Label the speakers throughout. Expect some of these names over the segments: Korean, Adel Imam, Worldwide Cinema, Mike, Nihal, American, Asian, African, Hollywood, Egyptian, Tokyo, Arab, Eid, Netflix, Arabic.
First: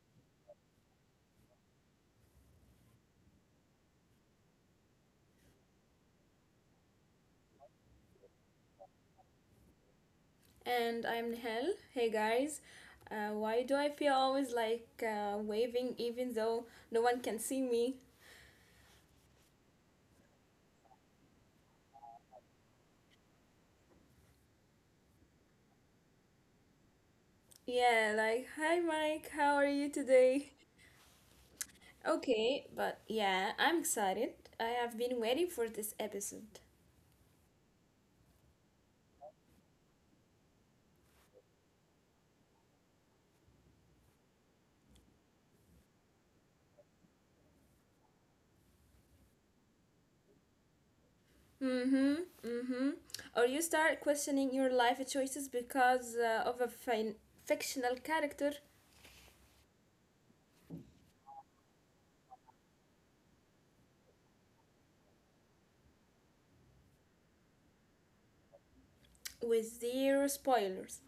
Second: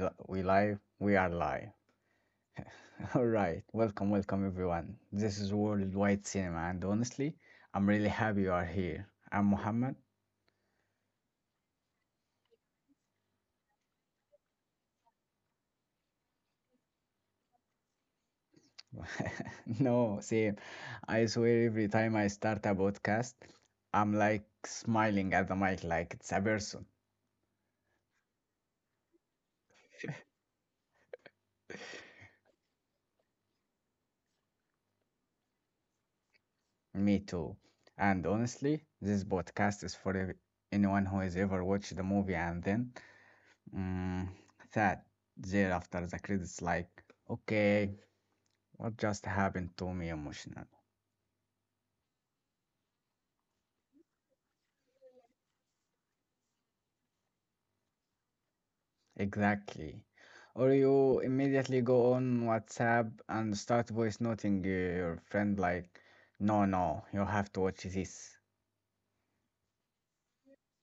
Speaker 1: li- we live? We are live. All right. Welcome, everyone. This is Worldwide Cinema and honestly, I'm really happy you are here. I'm Muhammad.
Speaker 2: And I'm Nihal. Hey guys. Why do I feel always like waving even though no one can see me?
Speaker 1: No, see, I swear every time I start a podcast, I'm like smiling at the mic like it's a person.
Speaker 2: Yeah, like, hi Mike, how are you today? Okay, but yeah, I'm excited. I have been waiting for this episode.
Speaker 1: Me too. And honestly, this podcast is for anyone who has ever watched the movie and then Mm, that thereafter the credits like, okay, what just happened to me emotional?
Speaker 2: Mm-hmm, mm-hmm. Or you start questioning your life choices because of a fictional character
Speaker 1: Exactly. Or you immediately go on WhatsApp and start voice noting your friend like, no, no, you have to watch this.
Speaker 2: with zero spoilers.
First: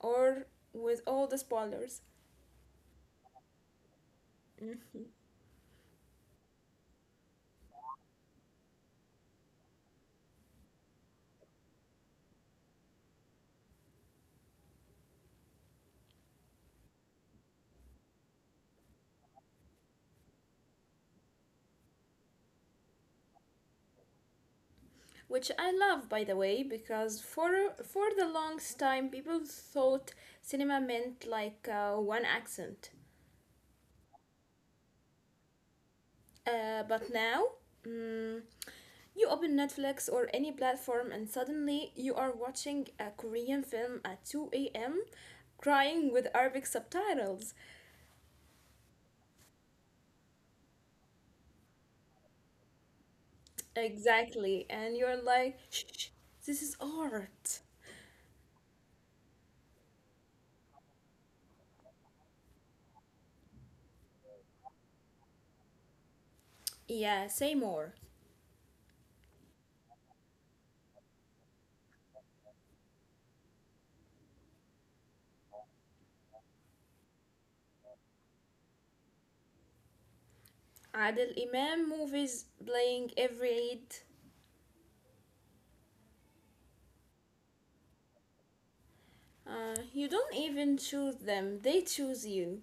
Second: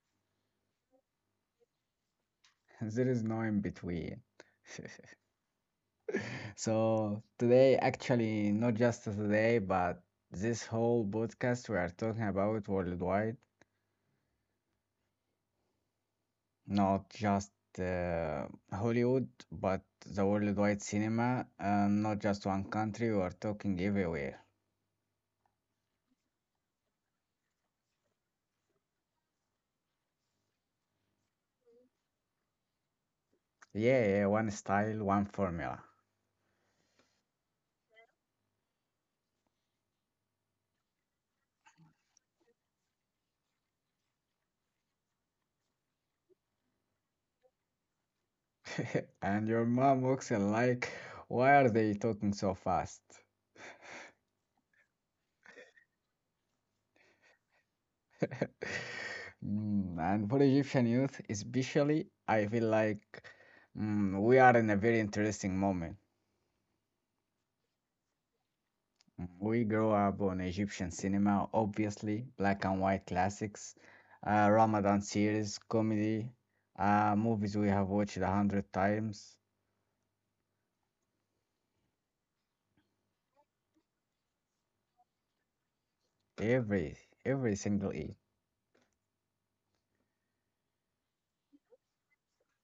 Speaker 2: Or with all the spoilers.
Speaker 1: There is no in between. So today, actually, not just today, but this whole podcast we are talking about worldwide. Not just uh, Hollywood, but the worldwide cinema, and not just one country, we are talking everywhere.
Speaker 2: Which I love, by the way, because for the longest time people thought cinema meant like one accent.
Speaker 1: Yeah, yeah, one style, one formula.
Speaker 2: Uh, but now mm, you open Netflix or any platform and suddenly you are watching a Korean film at 2 a.m., crying with Arabic subtitles.
Speaker 1: And your mom looks in like, why are they talking so fast?
Speaker 2: Exactly, and you're like, shh, shh, this is art.
Speaker 1: And for Egyptian youth, especially, I feel like we are in a very interesting moment.
Speaker 2: Yeah, say more.
Speaker 1: We grew up on Egyptian cinema, obviously, black and white classics, Ramadan series, comedy, movies we have watched a hundred times,
Speaker 2: Adel Imam movies playing every Eid.
Speaker 1: every every single Eid.
Speaker 2: You don't even choose them, they choose you.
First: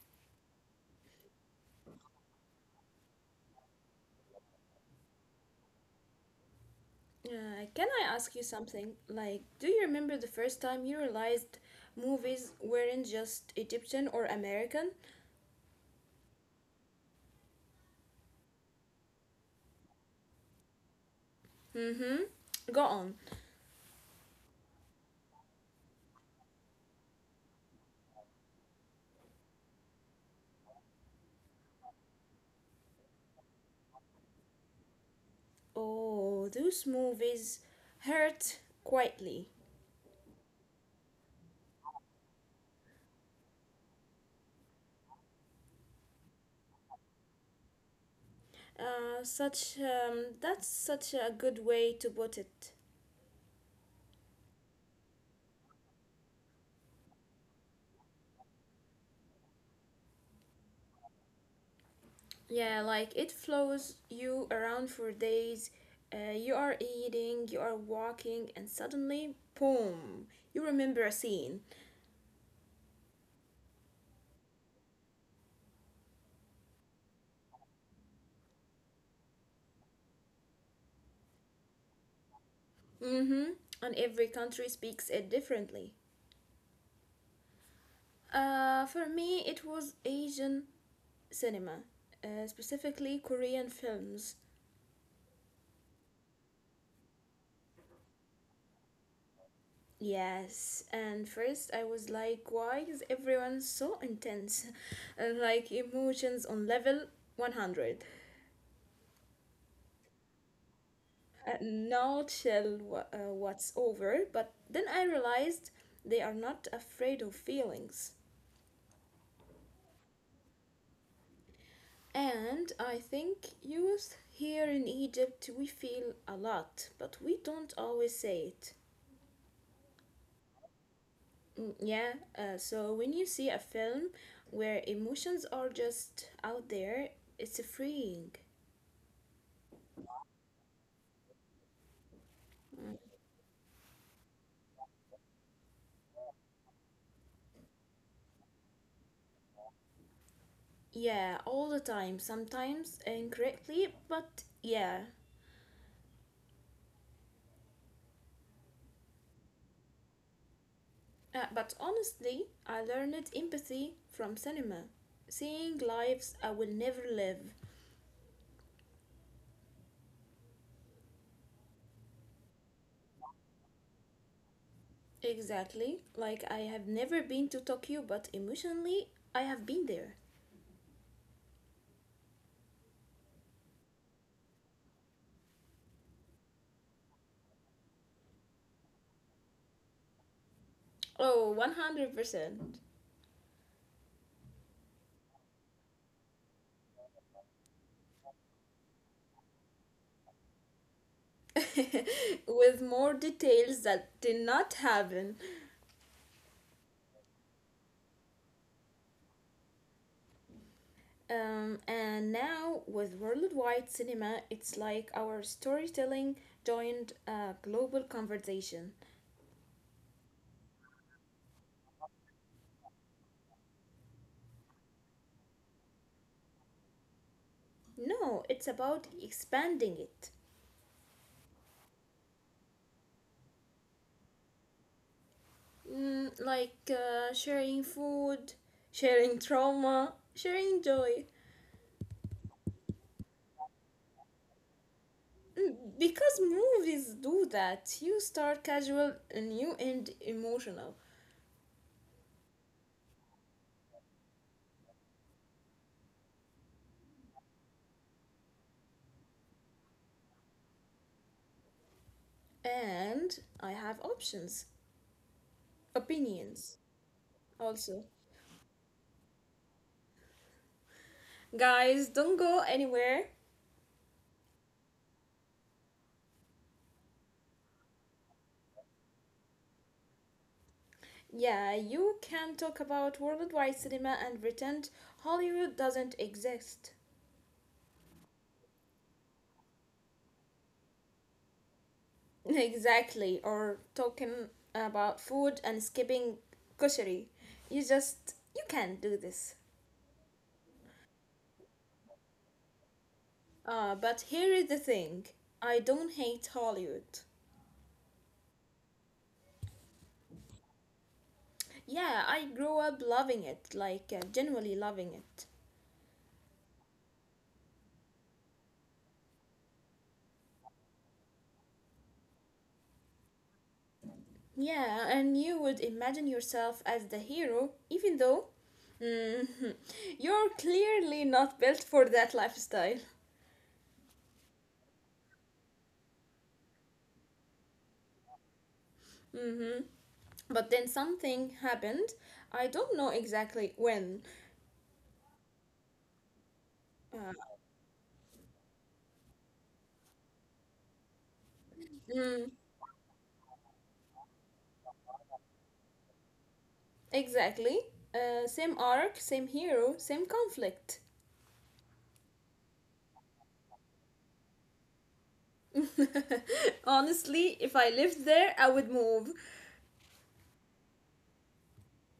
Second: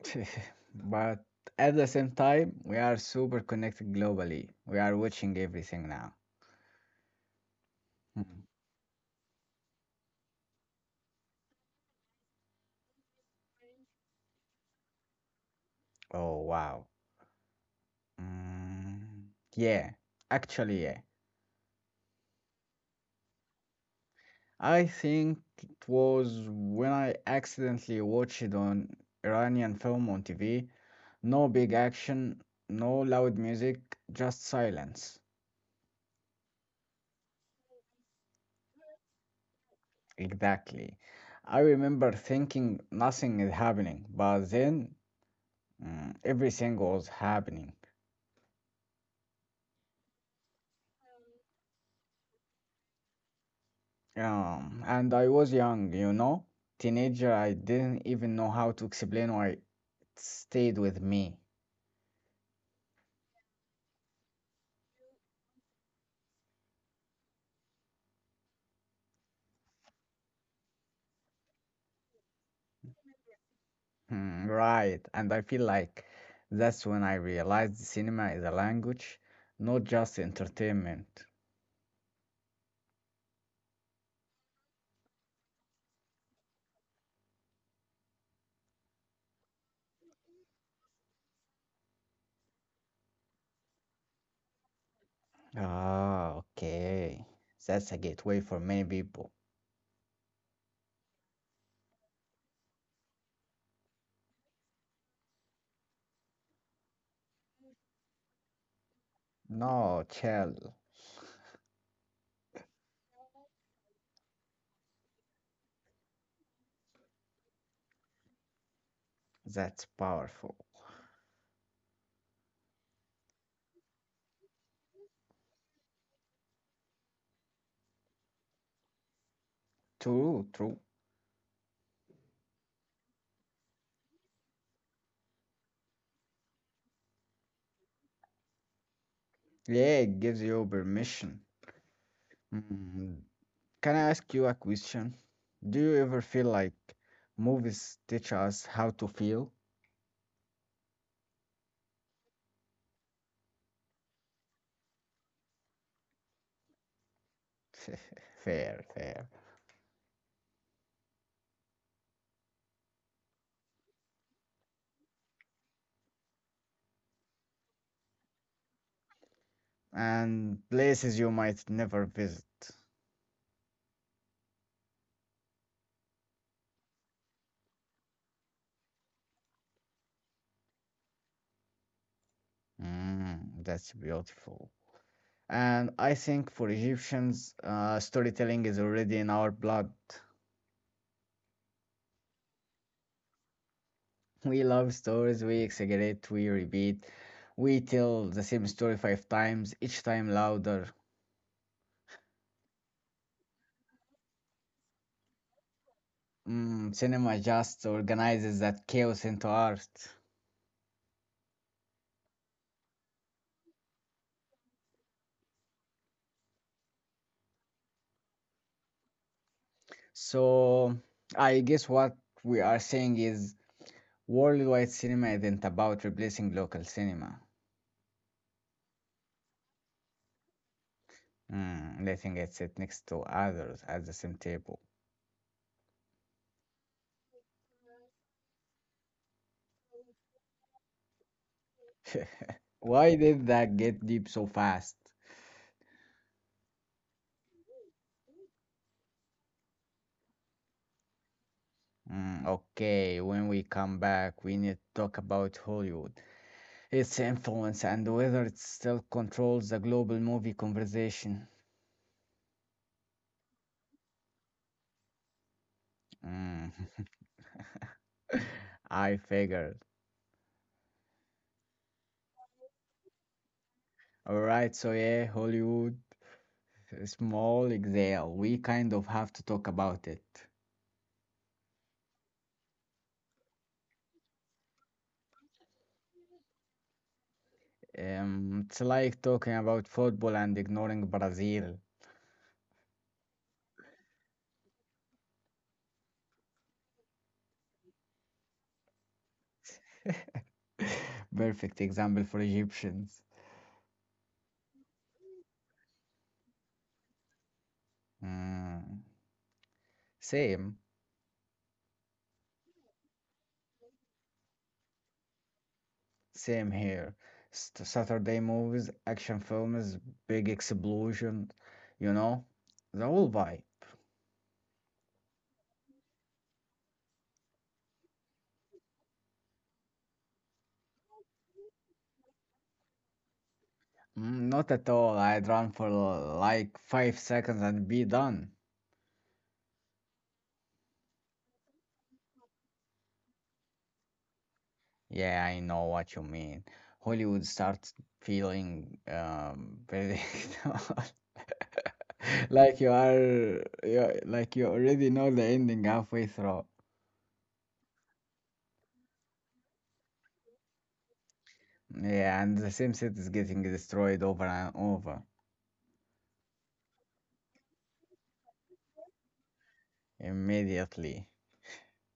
Speaker 1: But at the same time, we are super connected globally. We are watching everything now.
Speaker 2: Can I ask
Speaker 1: Mhm.
Speaker 2: you something? Like, do you remember the first time you realized movies weren't just Egyptian or American?
Speaker 1: Oh wow. Mm, yeah, actually, yeah.
Speaker 2: Mm hmm. Go on.
Speaker 1: I think it was when I accidentally watched it on Iranian film on TV. No big action, no loud music, just silence.
Speaker 2: Oh, those movies hurt quietly.
Speaker 1: Exactly. I remember thinking nothing is happening, but then everything was happening.
Speaker 2: Such that's such a good way to put it.
Speaker 1: And I was young, you know, teenager. I didn't even know how to explain why it stayed with me.
Speaker 2: Yeah, like it flows you around for days. You are eating, you are walking, and suddenly, boom, you remember a scene.
Speaker 1: Right, and I feel like that's when I realized cinema is a language, not just entertainment.
Speaker 2: Mm-hmm. And every country speaks it differently. For me, it was Asian cinema, specifically Korean films.
Speaker 1: Ah, okay. That's a gateway for many people.
Speaker 2: Yes, and first I was like, why is everyone so intense? And like emotions on level 100.
Speaker 1: No, chill.
Speaker 2: Not tell what's over, but then I realized they are not afraid of feelings.
Speaker 1: That's powerful.
Speaker 2: And I think youth here in Egypt, we feel a lot, but we don't always say it.
Speaker 1: True, true.
Speaker 2: Mm, yeah, so when you see a film where emotions are just out there, it's freeing.
Speaker 1: Yeah, it gives you permission. Hmm, Can I ask you a question? Do you ever feel like movies teach us how to feel?
Speaker 2: Yeah, all the time, sometimes incorrectly, but yeah.
Speaker 1: Fair, fair.
Speaker 2: But honestly, I learned empathy from cinema, seeing lives I will never live.
Speaker 1: And places you might never visit.
Speaker 2: Exactly, like I have never been to Tokyo, but emotionally, I have been there.
Speaker 1: That's beautiful. And I think for Egyptians, storytelling is already in our blood.
Speaker 2: Oh, 100%.
Speaker 1: We love stories, we exaggerate, we repeat, we tell the same story five times, each time louder.
Speaker 2: With more details that did not happen.
Speaker 1: Cinema just organizes that chaos into art.
Speaker 2: And now, with worldwide cinema, it's like our storytelling joined a global conversation.
Speaker 1: So I guess what we are saying is worldwide cinema isn't about replacing local cinema,
Speaker 2: No, it's about expanding it.
Speaker 1: letting it sit next to others at the same table.
Speaker 2: Like sharing food, sharing trauma, sharing joy.
Speaker 1: Why did that get deep so fast?
Speaker 2: Because movies do that. You start casual and you end emotional.
Speaker 1: Okay, when we come back, we need to talk about Hollywood, its influence, and whether it still controls the global movie conversation.
Speaker 2: And I have options,
Speaker 1: Mm.
Speaker 2: opinions also.
Speaker 1: I figured.
Speaker 2: Guys, don't go anywhere.
Speaker 1: Alright, so yeah, Hollywood, a small exhale. We kind of have to talk about it.
Speaker 2: Yeah, you can talk about worldwide cinema and pretend Hollywood doesn't exist.
Speaker 1: It's like talking about football and ignoring Brazil.
Speaker 2: Exactly, or talking about food and skipping grocery. You can't do this.
Speaker 1: Perfect example for Egyptians.
Speaker 2: But here is the thing. I don't hate Hollywood.
Speaker 1: Mm, same.
Speaker 2: Yeah, I grew up loving it, like genuinely loving it.
Speaker 1: Same here. Saturday movies, action films, big explosion, you know, the whole vibe.
Speaker 2: Yeah, and you would imagine yourself as the hero, even though mhm, you're clearly not built for that lifestyle.
Speaker 1: Mm, not at all. I'd run for like 5 seconds and be done.
Speaker 2: Hmm. But then something happened. I don't know exactly when.
Speaker 1: Yeah, I know what you mean.
Speaker 2: Uh,
Speaker 1: Hollywood starts feeling predictable, like you are, you like you already know the ending halfway through.
Speaker 2: Exactly. Same arc, same hero, same conflict.
Speaker 1: Yeah, and the same set is getting destroyed over and over
Speaker 2: Honestly, if I lived there, I would move.
Speaker 1: immediately.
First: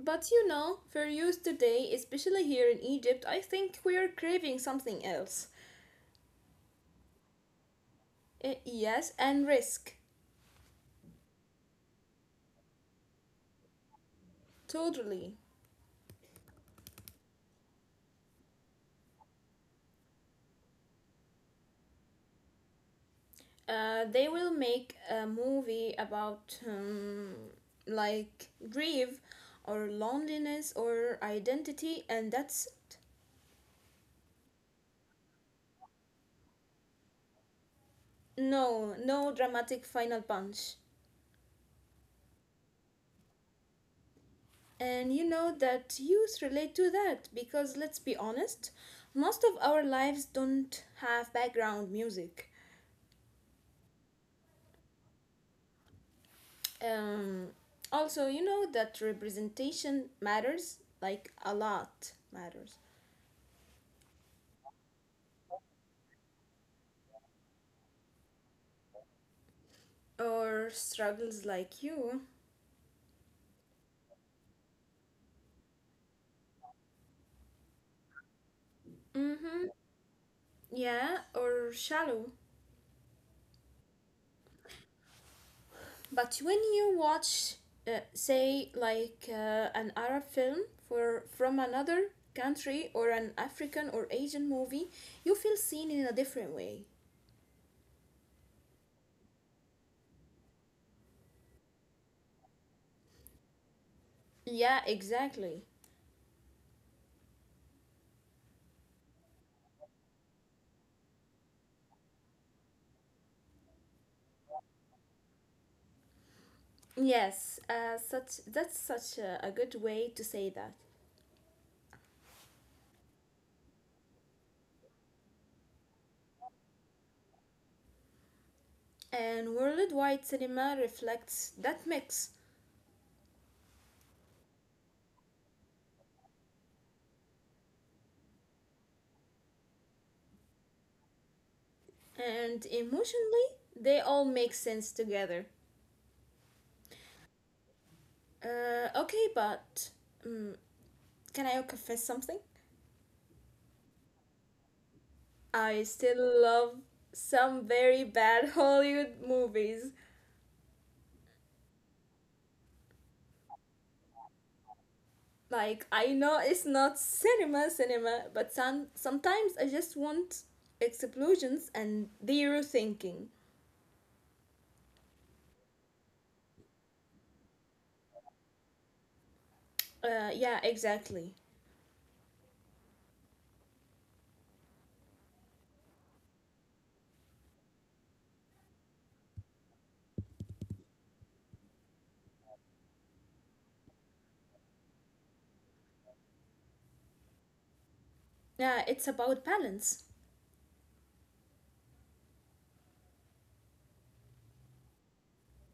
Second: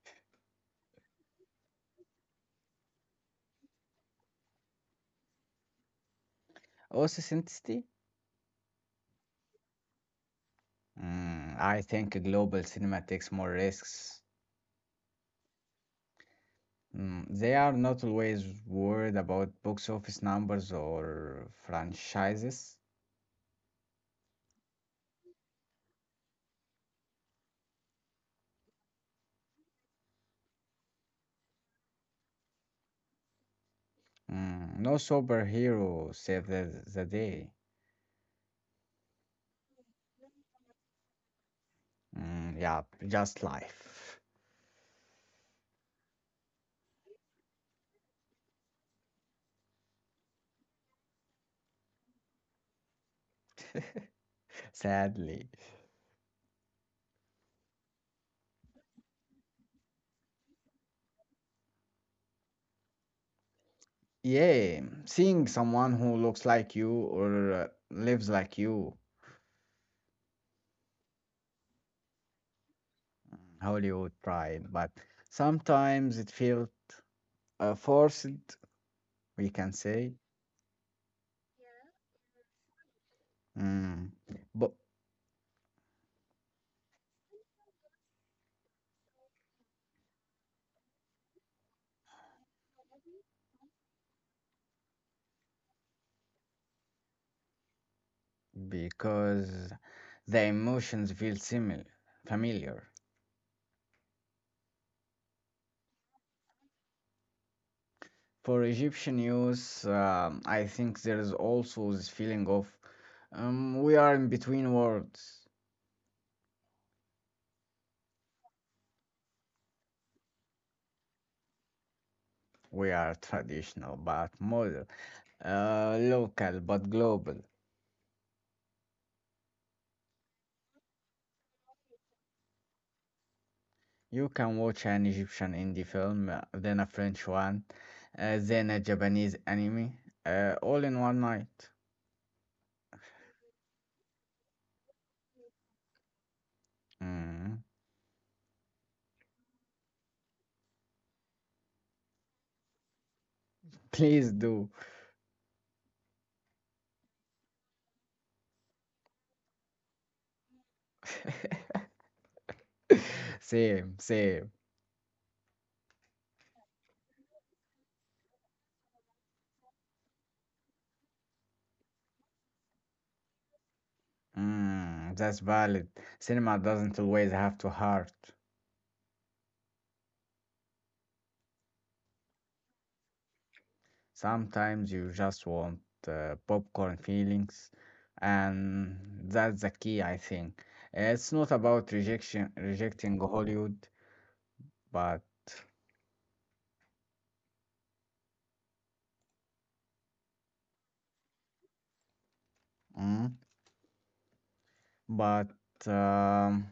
Speaker 2: But for youth today, especially here in Egypt, I think we are craving something else.
Speaker 1: Also, synthesis?
Speaker 2: Yes, and risk.
Speaker 1: Mm, I think global cinema takes more risks.
Speaker 2: Totally.
Speaker 1: Mm, they are not always worried about box office numbers or franchises.
Speaker 2: They will make a movie about, like, grief or loneliness or identity, and that's it.
Speaker 1: Mm, no superhero saved the day.
Speaker 2: No, no dramatic final punch.
Speaker 1: Mm, yeah, just life.
Speaker 2: And you know that youth relate to that because let's be honest, most of our lives don't have background music.
Speaker 1: Sadly.
Speaker 2: Um, also, you know that representation matters like a lot matters.
Speaker 1: Yeah, seeing someone who looks like you or lives like you,
Speaker 2: Or struggles like you.
Speaker 1: Hollywood tried, but sometimes it feels forced, we can
Speaker 2: Mm-hmm.
Speaker 1: say.
Speaker 2: Yeah, or shallow.
Speaker 1: Mm. But
Speaker 2: But when you watch, say, like an Arab film for from another country or an African or Asian movie, you feel seen in a different way.
Speaker 1: because the emotions feel similar, familiar.
Speaker 2: Yeah, exactly.
Speaker 1: For Egyptian youth, I think there is also this feeling of we are in between worlds.
Speaker 2: Yes, such that's such a good way to say that.
Speaker 1: We are traditional but modern, local but global.
Speaker 2: And worldwide cinema reflects that mix,
Speaker 1: You can watch an Egyptian indie film, then a French one, then a Japanese anime, all in one night.
Speaker 2: and emotionally, they all make sense together.
Speaker 1: Mm,
Speaker 2: Okay, but um, can I confess something?
Speaker 1: please do.
Speaker 2: I still love some very bad Hollywood movies.
Speaker 1: Same, same.
Speaker 2: Like I know it's not cinema cinema, but sometimes I just want explosions and zero thinking.
Speaker 1: Mm, that's valid. Cinema doesn't always have to hurt.
Speaker 2: Yeah, exactly.
Speaker 1: Sometimes you just want popcorn feelings, and that's the key, I think. It's not about rejecting Hollywood, but
Speaker 2: Yeah, it's about balance,
Speaker 1: mm, but um,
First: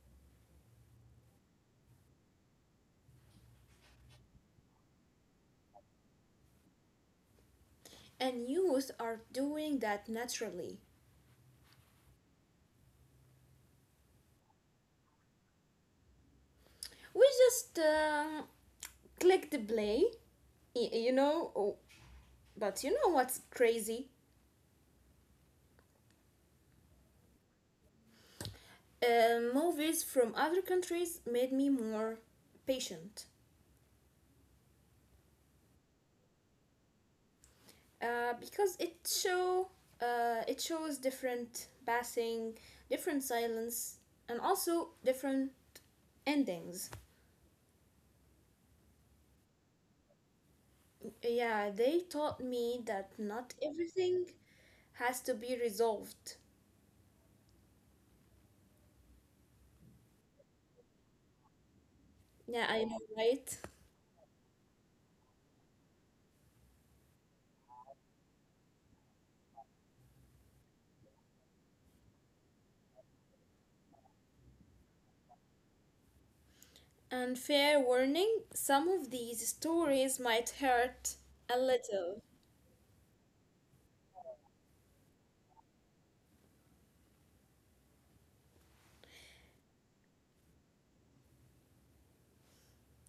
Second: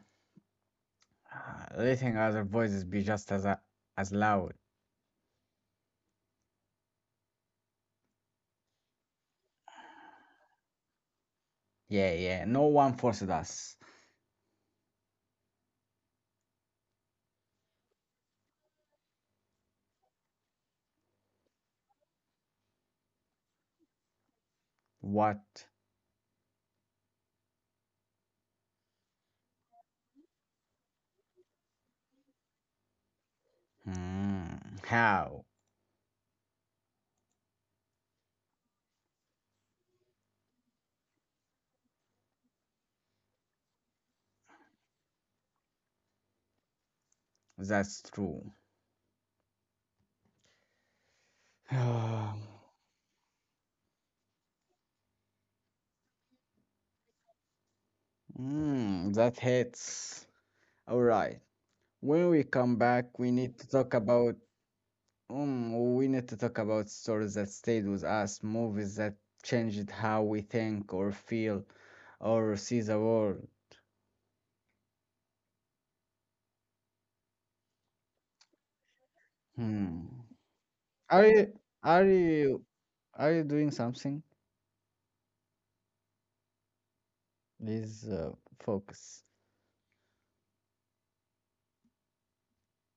Speaker 1: letting other voices be just as loud.
Speaker 2: and youth are doing that naturally.
Speaker 1: Yeah, yeah. No one forced us.
Speaker 2: We just click the play. Oh, but you know what's crazy?
Speaker 1: What?
Speaker 2: Movies from other countries made me more patient.
Speaker 1: Mm, how?
Speaker 2: Because it shows different passing, different silence, and also different endings.
Speaker 1: That's true.
Speaker 2: Yeah, they taught me that not everything has to be resolved.
Speaker 1: Mm, that hits. All right. When
Speaker 2: Yeah,
Speaker 1: we
Speaker 2: I know,
Speaker 1: come back,
Speaker 2: right?
Speaker 1: we need to talk about stories that stayed with us, movies that changed how we think or feel or see the world.
Speaker 2: And fair warning, some of these stories
Speaker 1: Hmm.
Speaker 2: might hurt
Speaker 1: Are
Speaker 2: a
Speaker 1: you are
Speaker 2: little
Speaker 1: you are you doing something? Please focus.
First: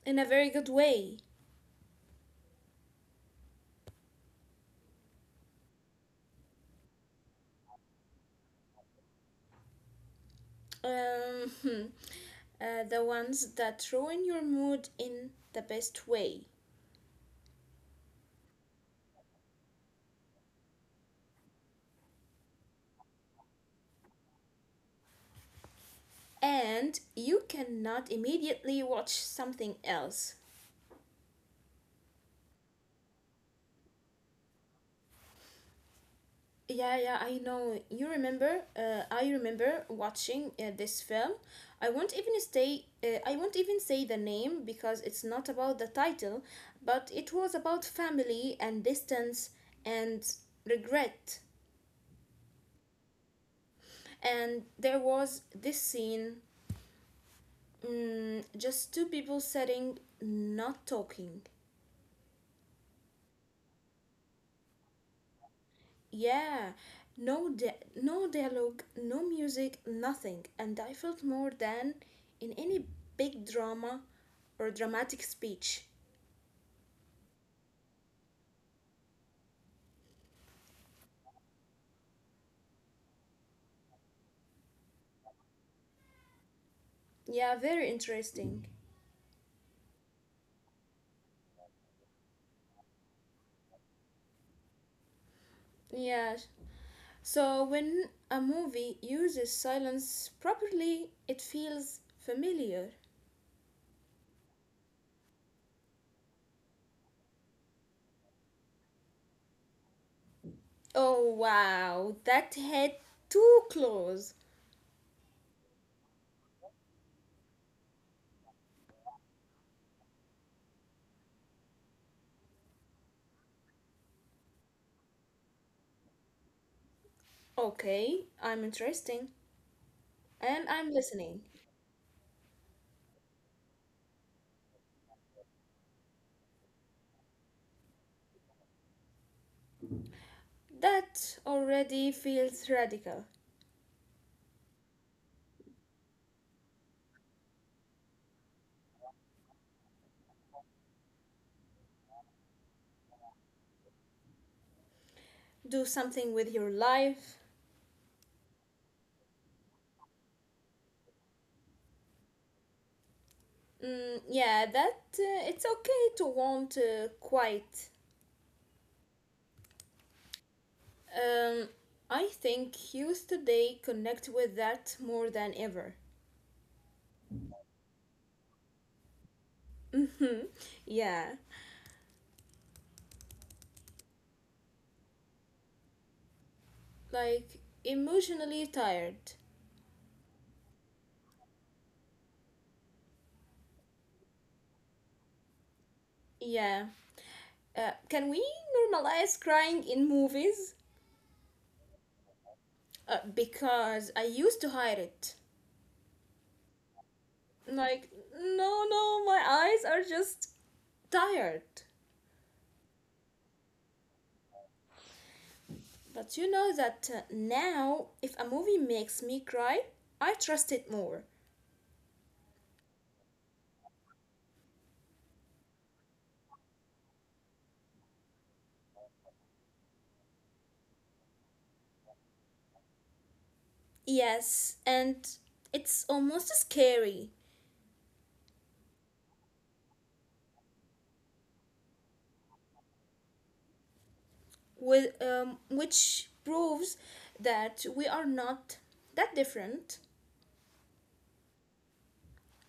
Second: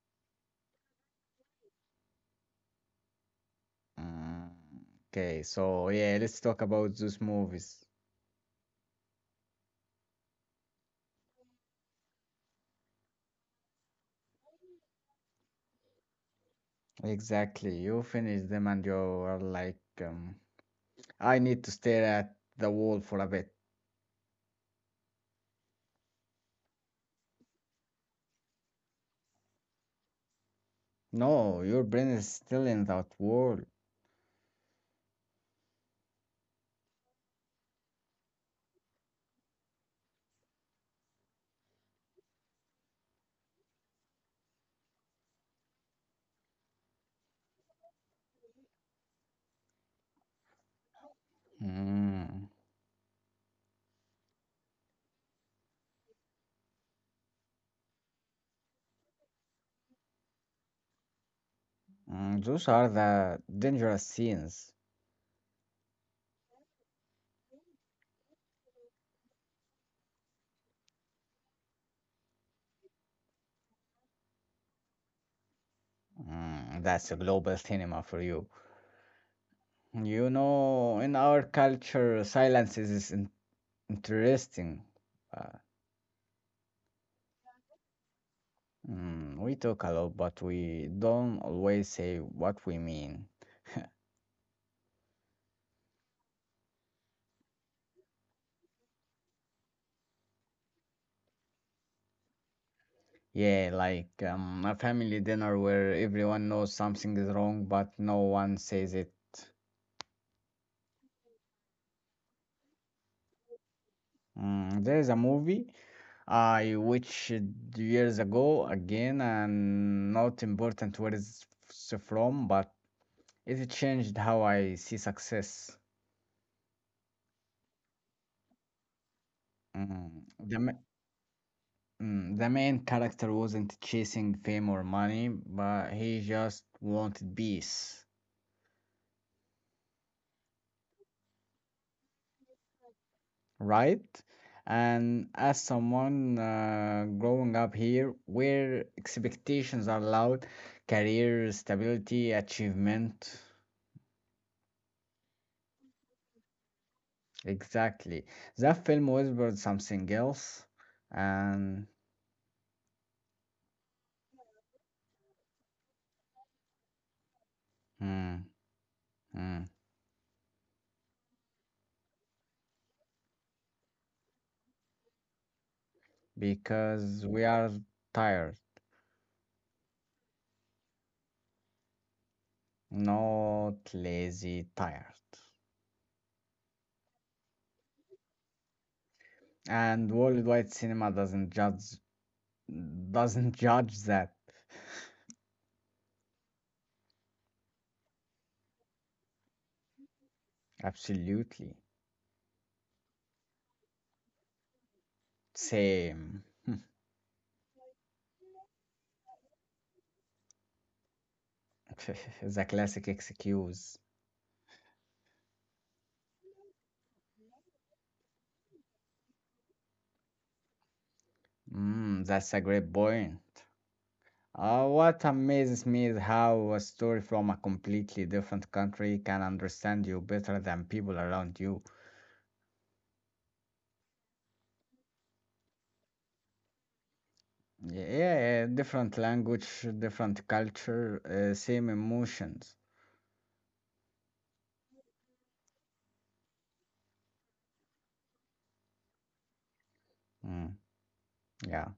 Speaker 2: in a very good way.
Speaker 1: Mm, okay, so yeah, let's talk about those movies.
Speaker 2: Um, the ones that ruin your mood in the best way.
Speaker 1: Exactly. You finish them and you are like um I need to stare at the wall for a bit.
Speaker 2: And you cannot immediately watch something else.
Speaker 1: No, your brain is still in that wall.
Speaker 2: Yeah, yeah, I know. You remember? I remember watching this film. I won't even stay. I won't even say the name because it's not about the title, but it was about family and distance and regret.
Speaker 1: Mm.
Speaker 2: And there was this scene, just two people sitting, not talking.
Speaker 1: Mm, those are the dangerous scenes.
Speaker 2: Yeah, no, no dialogue, no music, nothing. And I felt more than in any big drama or dramatic speech.
Speaker 1: Mm, that's a global cinema for you. You know, in our culture, silence is interesting. Uh,
Speaker 2: Yeah, very interesting.
Speaker 1: we talk a lot, but we don't always say what we mean.
Speaker 2: Yeah. So when a movie uses silence properly, it feels familiar.
Speaker 1: Yeah, like a family dinner where everyone knows something is wrong, but no one says it.
Speaker 2: Oh wow, that hit too close.
Speaker 1: Mm, there is a movie I watched years ago again, and not important where it's from, but it changed how I see success.
Speaker 2: Okay, I'm interesting and
Speaker 1: Mm,
Speaker 2: I'm
Speaker 1: the
Speaker 2: listening.
Speaker 1: ma- the main character wasn't chasing fame or money, but he just wanted peace,
Speaker 2: That already feels radical.
Speaker 1: right? And as someone growing up here, where expectations are loud, career stability, achievement.
Speaker 2: Do something with your life.
Speaker 1: Exactly. That film whispered something else, and
Speaker 2: Mm, yeah, that it's okay to want quiet.
Speaker 1: mm, mm,
Speaker 2: Um, I think youth today connect with that more than ever.
Speaker 1: because we are tired,
Speaker 2: Mhm, yeah,
Speaker 1: not lazy, tired.
Speaker 2: like emotionally tired.
Speaker 1: And worldwide cinema doesn't judge that.
Speaker 2: Yeah. Can we normalize crying in movies?
Speaker 1: Absolutely.
Speaker 2: Because I used to hide it.
Speaker 1: Same.
Speaker 2: Like, no, no, my eyes are just tired.
Speaker 1: The classic excuse.
Speaker 2: But you know that now, if a movie makes me cry, I trust it more.
Speaker 1: Mm, that's a great point. What amazes me is how a story from a completely different country can understand you better than people around you.
Speaker 2: Yes, and it's almost scary,
Speaker 1: Yeah, different language, different culture, same emotions.
Speaker 2: which proves that we are not that different.
Speaker 1: Mm, yeah.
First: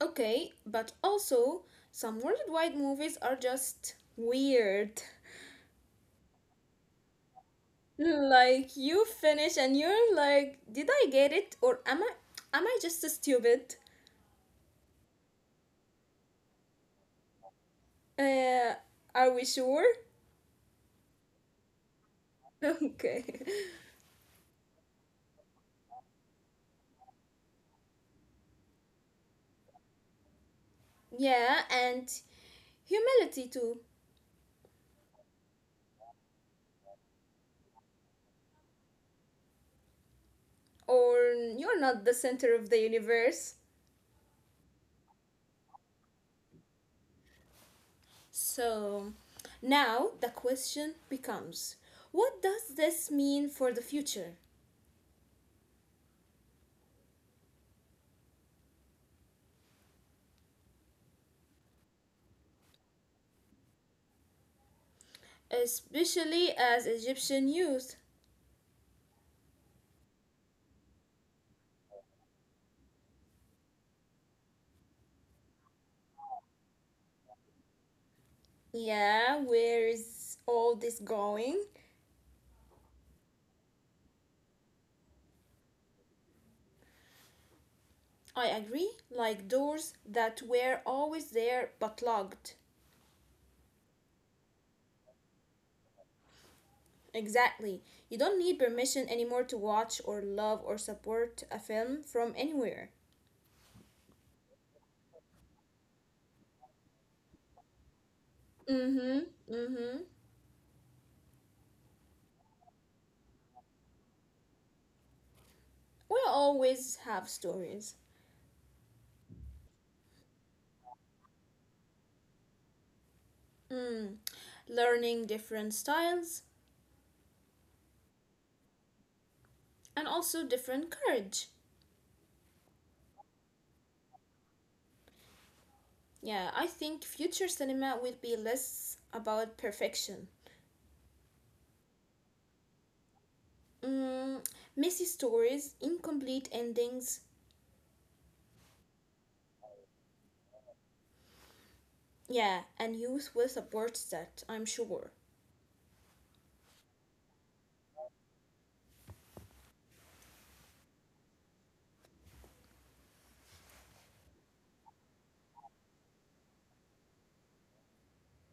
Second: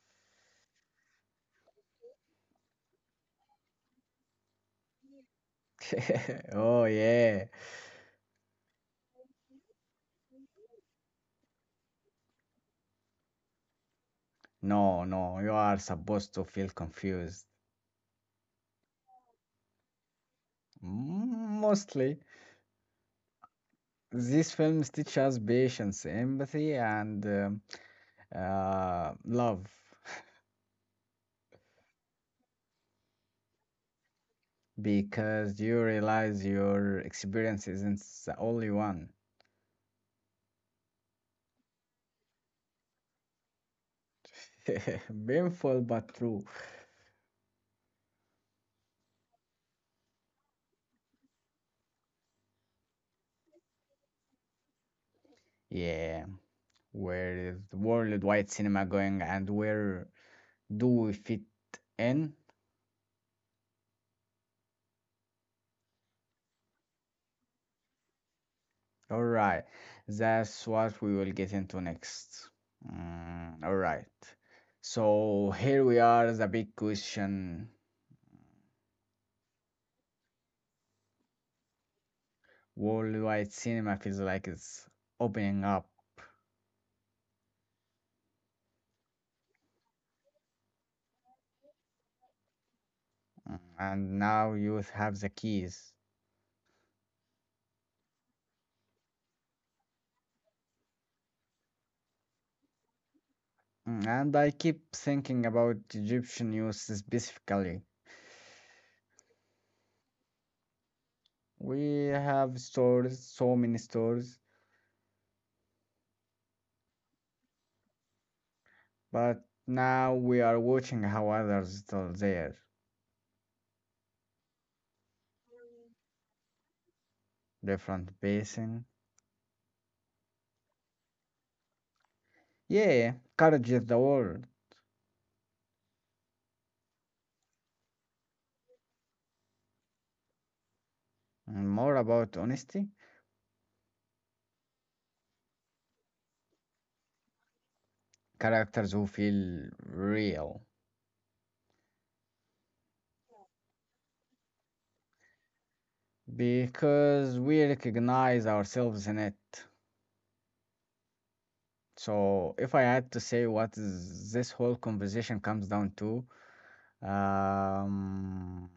Speaker 2: Okay, but also, some worldwide movies are just weird.
Speaker 1: Oh, yeah.
Speaker 2: Like you finish and you're like, did I get it or am I just stupid?
Speaker 1: No, no, you are supposed to feel confused.
Speaker 2: Uh, are we sure?
Speaker 1: Mm, mostly.
Speaker 2: Okay.
Speaker 1: These films teach us patience, empathy, and love.
Speaker 2: Yeah, and humility too.
Speaker 1: Because you realize your experience isn't the only one.
Speaker 2: Or you're not the center of the universe.
Speaker 1: Painful but true.
Speaker 2: So now the question becomes, what does this mean for the future?
Speaker 1: Yeah, where is worldwide cinema going and where do we fit in?
Speaker 2: Especially as Egyptian youth.
Speaker 1: All right, that's what we will get into next. Mm, all right, so here we are, the big question.
Speaker 2: Yeah, where is all this going?
Speaker 1: Worldwide cinema feels like it's opening up,
Speaker 2: I agree, like doors that were always there but locked.
Speaker 1: mm, and now you have the keys.
Speaker 2: Exactly. You don't need permission anymore to watch or love or support a film from anywhere.
Speaker 1: Mm, and I keep thinking about Egyptian youth specifically.
Speaker 2: Mm-hmm. Mm-hmm.
Speaker 1: We have stores, so many stores,
Speaker 2: We always have stories.
Speaker 1: but now we are watching how others tell their
Speaker 2: Mm. Learning different styles
Speaker 1: different basin.
Speaker 2: and also different courage.
Speaker 1: Yeah, courage is the word.
Speaker 2: Yeah, I think future cinema will be less about perfection.
Speaker 1: And more about honesty,
Speaker 2: Mm, messy stories, incomplete endings.
Speaker 1: characters who feel real,
Speaker 2: Yeah, and youth will support that, I'm sure.
Speaker 1: because we recognize ourselves in it. So, if I had to say what is this whole conversation comes down to, um,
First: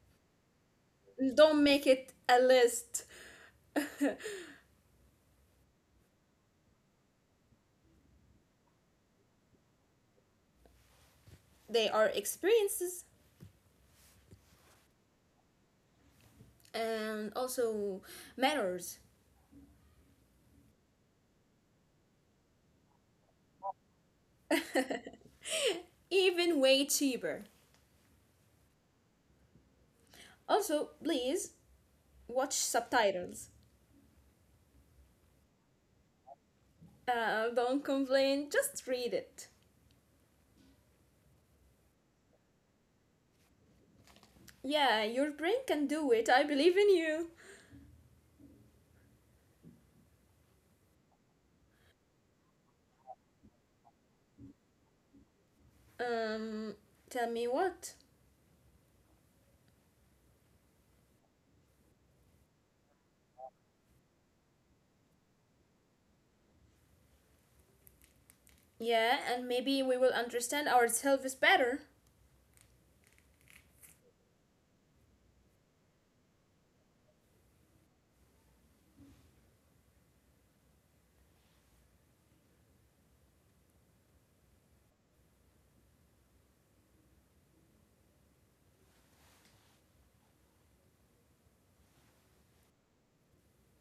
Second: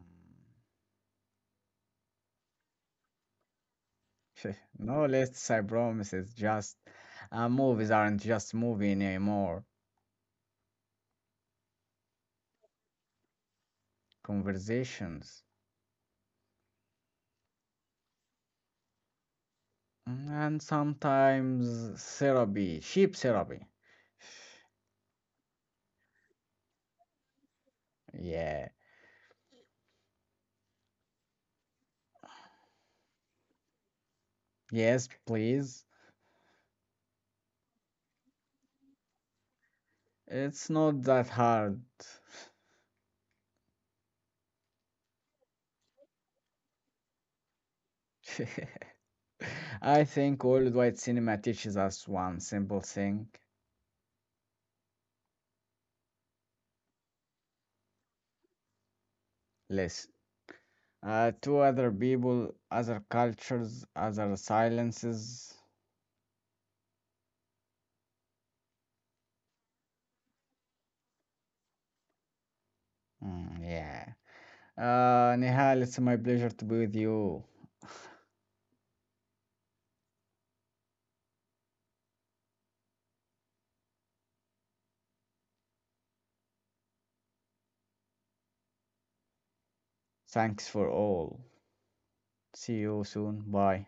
Speaker 2: Don't make it a list.
Speaker 1: no lists, I promise. It's just movies aren't just movie anymore.
Speaker 2: They are experiences
Speaker 1: Conversations.
Speaker 2: and also manners,
Speaker 1: Mm, and sometimes therapy, sheep therapy.
Speaker 2: even way cheaper.
Speaker 1: Yeah.
Speaker 2: Also, please watch subtitles.
Speaker 1: Yes, please.
Speaker 2: Don't complain, just read it.
Speaker 1: It's not that hard.
Speaker 2: Yeah, your brain can do it. I believe in you.
Speaker 1: I think old white cinema teaches us one simple thing:
Speaker 2: Um, tell me what?
Speaker 1: listen to other people, other cultures, other silences.
Speaker 2: Yeah, and maybe we will understand ourselves better.
Speaker 1: Mm, yeah. Nihal, it's my pleasure to be with you. Thanks for all. See you soon. Bye.